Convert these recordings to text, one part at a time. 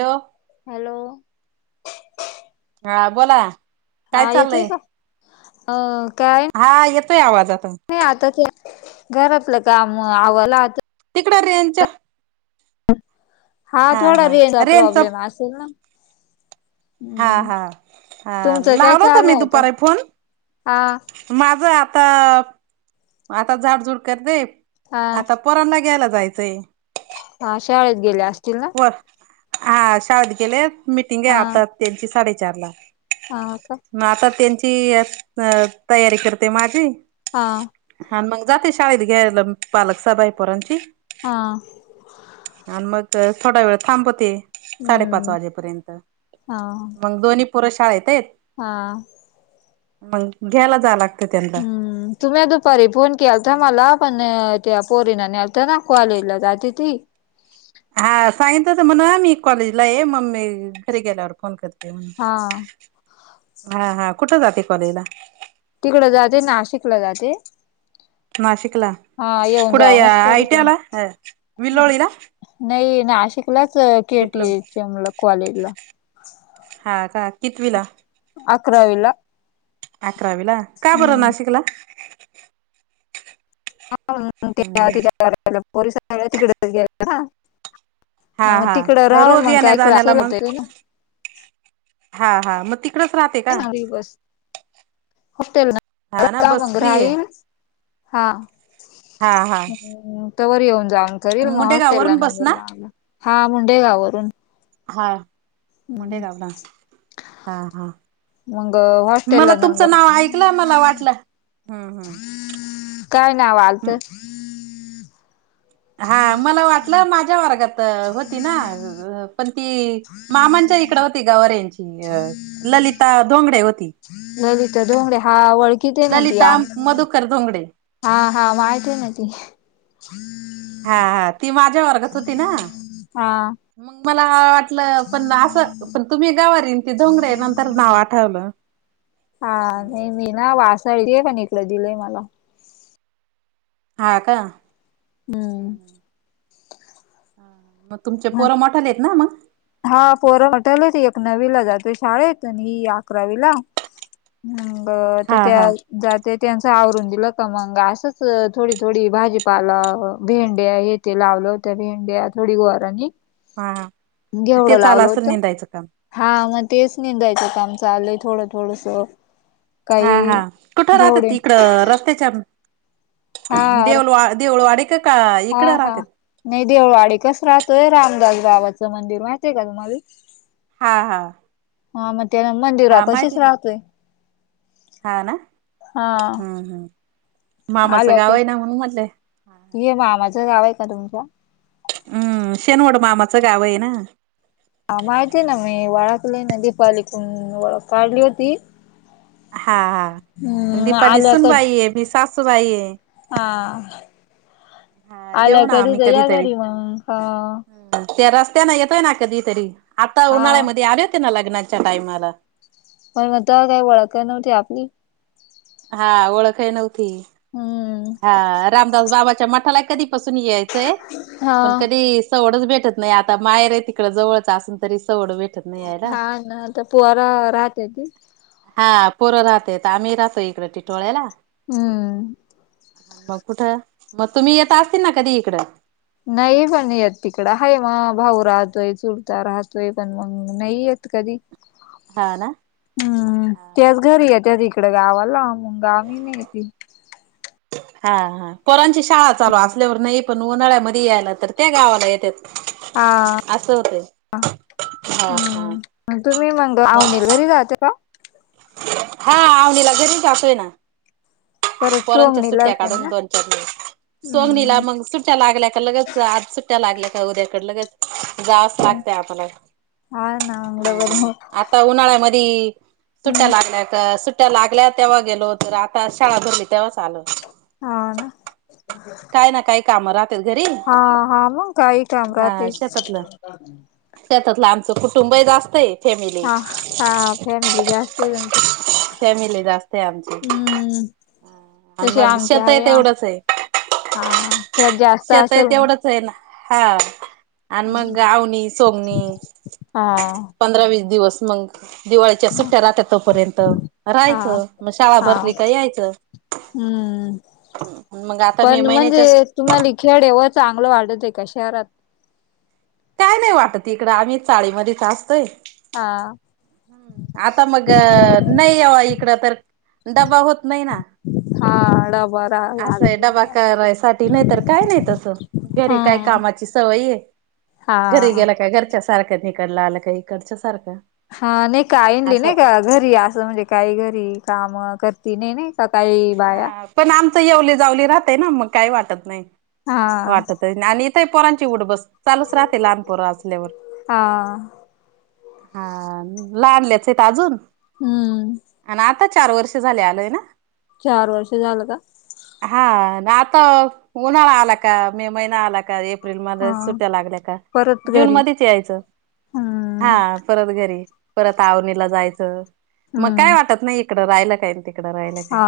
Hello. Hello. हा बोला. काय हा येतोय चाललंय का? अ काय हा येतोय आवाज आता. नाही आताच घरातलं का आवाला आता. तिकडं रेंजच हा थोडा रेलचा प्रॉब्लेम असेल ना. हा हम्म हा हा तुमचं काय लावला होता मी चालूय आता? दुपारी फोन. हा माझं आता आता झाड झूड करते हा आता पोरांना घ्यायला जायचंय. हा शाळेत गेल्या असतील ना. व हा शाळेत गेलेत मिटिंग आहे हा आता त्यांची साडेचार ला. हा का. म आता त्यांची अ त तयारी करते माझी. हा. हा मग जाते शाळेत घ्यायला पालक सभाये पोरांची हा. आणि मग थोडा वेळ थांबते. साडेपाच हम्म वाजेपर्यंत हा मग दोन्ही पोर शाळेत येत. हा. मग घ्यायला जा लाग हम्म. तुम्ही दुपारी फोन केलता मला पण त्या पोरीना नेलता ना कॉलेजल जाते ती. हा सांगितल होत म्हण मी कॉलेजला आहे मम्मी घरी गेल्यावर फोन करते. हा हा हा कुठ जाते कॉलेजला? तिकड जाते नाशिकला जाते. नाशिकला हा येऊन कुठ जाऊनच आय टी करीते. याला विल्लोळीला. नाही नाशिकलाच K T diploma H M ला कॉलेजला. हा का कितवीला? अकरावीला. अकरावीला का बरं हम्म नाशिकला? [unintelligible] ह मग तिकड राहून पण क्लास हा [unintelligible] हा रोज करता येण्या येईल जाण्याला मग ना. हा हा म ती कडच राहते. [unintelligible] का हा ना बस फ्री आहे हा हा हा तवर येऊन जाऊन करील मग हॉस्टेल ला मुंडेगाववरून बस नंबर ना? लावला हा मुंडेगाववरून हा मुंडेगावला हा ह मग हॉस्टेलला मला तुमचं नंबर नाव ऐकलं मला वाटलं हम्म हम् काय नाव आलत हा मला वाटलं माझ्या वर्गात होती ना अ पण ती मामांच्या इकड होती गवारेंची अ ललिता धोंगडे होती ललिता धोंगडे हा वळखीत आहे ना ती ललिता आम मधुकर धोंगडे हा हा माहितीन ती [inaudible] हा हा ती माझ्या वर्गात होती ना हा. मग मला वाटलं पण असं पण तुम्ही गवारे येन ती धोंगडे नंतर नाव आठवलं. हा हम्म नाही हम्म. मी ना वासळ पण इकड दिलंय मला हा का हम्म मग तुमचे पोरं मोठाले आहेत ना मग हा पोर मोठाले एक नववीला जातो शाळेत आणि ही अकरावी ला ह् ब तर हा त्या हा. जाते त्यांच आवरून दिलं क मंग असंच थोडी थोडी भाजीपाला भेंडया हे ते लावलं होत्या भेंड्या थोडी गोरानी हा ते घेवडं चालू लावलं असेल होतं निंदायचं काम हा मग तेच निंदायचं काम चालूय थोडं थोडस हा काही हा कुठं राहतात घेवडे इकड रस्त्याच्या हा देउलवा देऊळवाडी की हा हा नाही देऊळवाडी कस राहतोय रामदास बाबाचं मंदिर माहितय का तुम्हाला हा हा हा मग त्याला मंदिरा हा पशीच माहिती ना. राहतोय. हा ना हम्म हम्म हा मामाचं गाव लोके आहे ना म्हणून म्हटलंय. हा हा. हे मामाच गाव आहे का तुमच्या हम् शेनवड मामाचं गाव आहे ना हा माहिती आहेय ना मी वळाखलंयना दीपाली कून ओळख काढली होती. हा हा हम्म दीपाली आल्या का सुनबाईय मी सासूबाये हा हा आल्या येऊ ना कधीतर या घरी मग हा ते रस्त्याना येतय ना कधीतरी आता हा उन्हाळ्यामध्ये आले होते ना लग्नाच्या टाइमाला होय मग तवा काई ओळखत नव्हती आपली हा ओळखई नव्हती. हम्म हा रामदास बाबाच्या मठाला कधीपसून यायचंय हा पण कधी सवडच भेटत नाही आता माहेर आहे तिकड जवळच असून तरी सवड भेटत नाही यायला हा ना आता पोर राहते ती. हा पोरं राहत्यात आम्ही राहतो इकड टिटोळ्याला हम्म मग कुठं मग तुम्ही येत असतील ना कधी इकडं नाही आम्ही येत तिकड आहे म भाऊ राहतोय चुलता राहतोय पण मग नाही येत कधी हा ना हम्म तेच हा घरी येतत इकडं गावाला [unintelligible] हा हा पोरांची शाळा चालू असल्यावर नाही पण उन्हाळ्यामध्ये यायला तर ते गावाला येतेत. हा अस होतय हा, हा हम्म तुम्ही मंग अवनेल घरी जायचं का हा अवनीला घरी जातोय ना परत पोरांच्या सोंगणीला आहे सुट्ट्या पण काढून ना दोन चार दिवस सोगनीला हम्म मग सुट सुट्ट्या लागल्या का लगेच आज सुट्ट्या लागल्या का उद्याकड लगेच जावच लागतय आपल्याला हा ना डबल हम हो आता उन्हाळ्यामदी सुट्ट्या हम्म लागल्या का सुट्ट्या लागल्या तेव्हा गेलो तर आता शाळा भरली तेव्हाच आलोत हाव ना काय ना काही कामं राहतात घरी हा, हा मंग काही काम हा राहते शेतातलं शेतातलं आमचं कुटुंबही जास्त आहे फॅमिली हा, हा फॅमिली जास्त आहे तुमची फॅमिली जास्तय आमची हम्म आणि तशी मग आमची शेत आहे तेवढंच आहे हा त्यात जास्त शेत आहे असेल मग तेवढंच आहे ना हा आणि मग आवणी, सोमनी हा पंधरा, वीस दिवस मग दिवाळीच्या सुट्ट्या राहत्यात तोपर्यंत राहायचं मग शाळा भरली का यायचं ह मग आता मे महिन्याच्या तुम्हाली खेडे व चांगलं वाटतय आहे का शहरात काही नाही वाटत इकडे आम्हीच चाळीमध्ये असतोय हा आता मग नाही याव इकडं तर डबा होत नाही ना हा डबा रा असं आहे डबा करायसाठी नाही तर काय नाही तसं घरी काय हा. कामाची सवय आहे घरी हा. गेला काय घरच्या सारखं तिकडला आलं का इकडच्या सारखं ह नाही का इनली असं नाही का घरी असं म्हणजे काही घरी काम करती नाई, नाई सकाळी बाया हा पण आमचं येवली, जावली राहतय ना मग काही वाटत नाही हा वाटत वाट आणि इथंही पोरांची उठ बस चालूच राहते लहान पोरं असल्यावर हा हा लहानलेचत अजून हम्म आणि आता चार वर्ष झाले आलोय ना चार वर्ष झालं का हा आता उन्हाळा आला का मे महिना आला का एप्रिलमध्ये हा सुट्ट्या लागल्या का परत जून घरी मधीच यायचं हा हम्म परत घरी परत आवणीला जायचं मग काय हम्म वाटत नाही तिकडं राहिला काही ते हा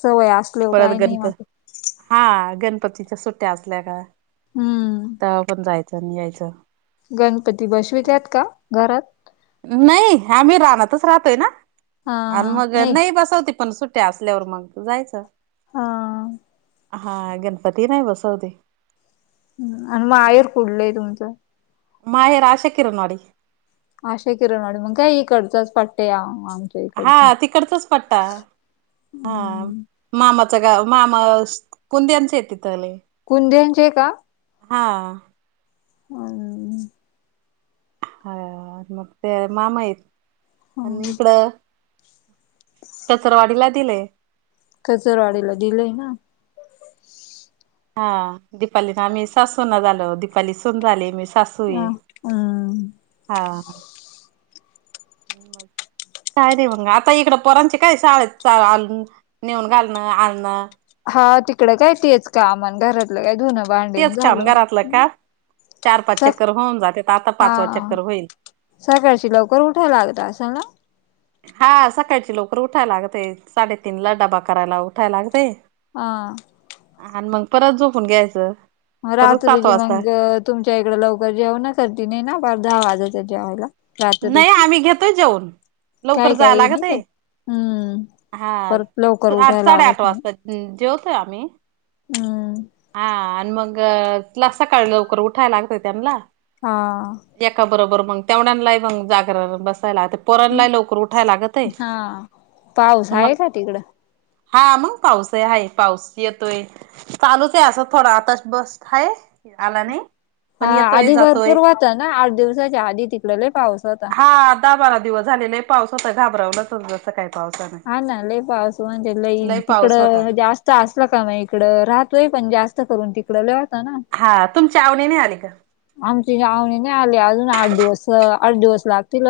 सवय अस परत गणपत हा गणपतीच्या सुट्ट्या असल्या का हम्म तवा पण जायचं आणि यायचं गणपती बशिवीत्यात का घरात नाही आम्ही रानातच राहतोय ना हा आणि हा मग नाही बसवते पण सुट्ट्या असल्या वर मग जायच हां हा गणपती नाही बसवते आणि मायर कुडलंय तुमचं माहेर आशे किरणवाडी अशा किरणवाडी मग काय हिकडचाच पट्या हा आम हा तिकडचाच पट्टा हा. हम्म मामाच गाव मामा कुद्यांचेतथले. कुद्यांचे का. हा. हं. हा मग ते मामायेत आणि इकडं. त्यातरवाडीला दिलेय. कचरवाडीला दिलंय ना. हा दिपालीने आम्ही सासूना झालो दीपाली सून झाली मी सास सुई ह हम्म हा हा. काय रे मंग आता इकडं पोरांचे काय शाळेत नेऊन घालणं आणणं. हा तिकडं कायतीच कामण घरातलं काय धुन भांडीन तेच काम झालं. घरातलं काम चार पाच स चक्कर होऊन जाते आता पाचवा चक्कर होईल. सकाळशी लवकर उठाय लागत अस ना. हा सकाळची लवकर उठायला लागते साडेतीन ला डबा करायला उठाय लागते. हा. आणि मग परत झोपून घ्यायचं. मग परत रात्री सात जी वाजता मग तुमच्या इकडे लवकर जेव ना कटी नाही ना बार दहा वाजाच्या जेवायला. नाही रात्रीची आम्ही घेतोय जेऊन. लवकर काय जाय काही नाही काय लागतंय हम्म हा परत लवकर आठ उठायला साडे आठ लागत वाजता. हम जेवतोय आम्ही. हम. हा आणि मग तुला सकाळ लवकर उठायला लागत त्यांला. हा. एका बरोबर मग तेवढ्यांलाही मग जागर बसायला आता. पोरांला लोकर उठाय लागत आहे हा पाऊस आहे मग. का तिकडं हा मग पाऊस आहे हे पाऊस येतोय. काळोख आहे असं थोडं आताच बस हय हा आधी भरपूर होता ना आठ दिवसाच्या आधी तिकड लय पाऊस होता. हा दहा बारा दिवस झाले लय पाऊस होता घाबरवलाच जसं काय. हा ना लय पाव अस म्ह लन लय पाऊस होता तिकडं जास्त असला का म इकडं राहतोय पण जास्त करून तिकडं लय होता ना. हा तुमच्या आवणी नाय आली का. आमची आवणी नाही आली अजून आठ दिवस आठ दिवस लागतील.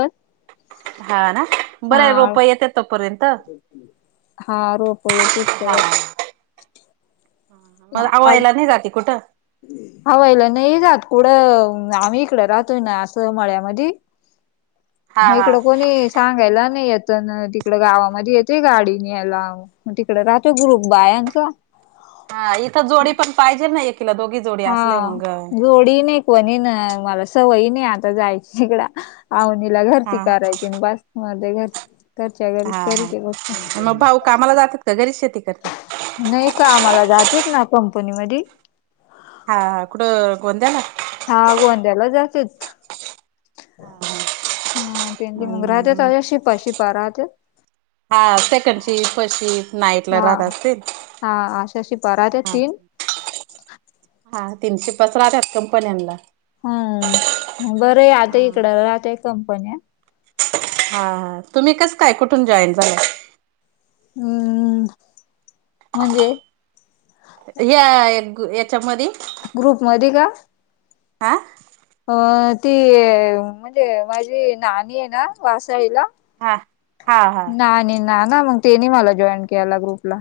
हा ना बरं रोप येत तो पर्यंत हा. हा रोप येतेत तवर ह मग आवयला नाही जाते कुठं. हवयला नाही जात कुढं आम्ही इकड राहतोय ना असं मळ्यामध्ये. मग हा हा इकडं कोणी सांगायला नाही येत ना तिकड गावामध्ये येते गाडी न यायला. मग तिकड राहतो ग्रुप बायांचा. हा इथं जोडी पण पाहिजे ना नाही एकिला दोघीच हा जोडी ना कोणी ना मला सवयी नाही आता जायची इिकड आवनीला हा घरची हा कायची ना बस. म घर घच्या घरी करी ते बघ. सगरीष्यती कतात. नाही का आम्हाला जातच ना कंपनीमध्ये. हा कुठं गोंद्याला. हा गोंद्याला जातेच. हा ह तें मग हा राहते शिपा शिपा राहत. हा second shift, first shift, night ला हा. राहत असतील. हा अशा शिपा राहतात हा तीन. हा तीनशे पस राहत्यात कंपन्यांना. हम्म, बरं आहे आता हा इकड राहत्यात कंपन्या. हा हा तुम्ही कस काय? कुठून जॉईन झालाय? हम्म म्हणजे? या याच्यामध्ये? ग्रुपमध्ये का? आ अ ती म्हणजे माझी नानी आहे ना वासाईला. हा हा हा नानी-नाना मग तेनी मला जॉईन केला ग्रुपला.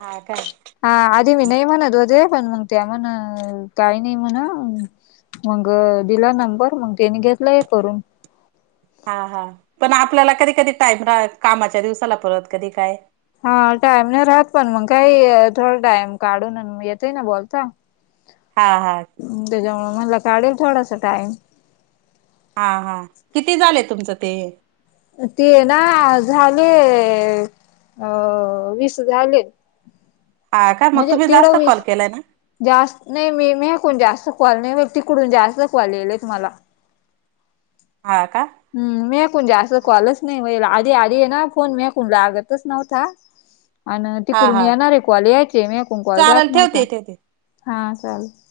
हा काय. हा आधी मी नाही म्हणत होते. पण मग त्या म्हण काही नाही म्हण मग दिला नंबर मग त्याने घेतला हे करून. हा हा पण आपल्याला कधी कधी टाइम रा कामाच्या दिवसाला परत कधी काय. हा टाइम नाही राहत. पण मग काही थोडा टाइम काढून मग येतय ना बोलता. [inaudible] हा हा. त्याच्यामुळे म्हणाल, काढेन थोडासा टाइम. हा हा किती झाले तुमचं ते? ते ना झाले अ वीस झाले. हा का, मग म्हणजे तुम्ही तिड जास्त वीस कॉल केलाय ना. जास्त नाही. मी म कोण जास्त कॉल नाही मी तिकडून जास्त कॉल यायलेत मला. हा का. हम्, मी कोण जास्त कॉलच नाही, व्हायला आधी आधी आहे ना फोन मगं जास्त कोण लागतच नव्हता. ह [inaudible] आणि हा तिकडून हा येणारे कॉल यायचे. मी ऐकून कॉल चालेल जात नव्हता. ठेवते ठेवते हा चालत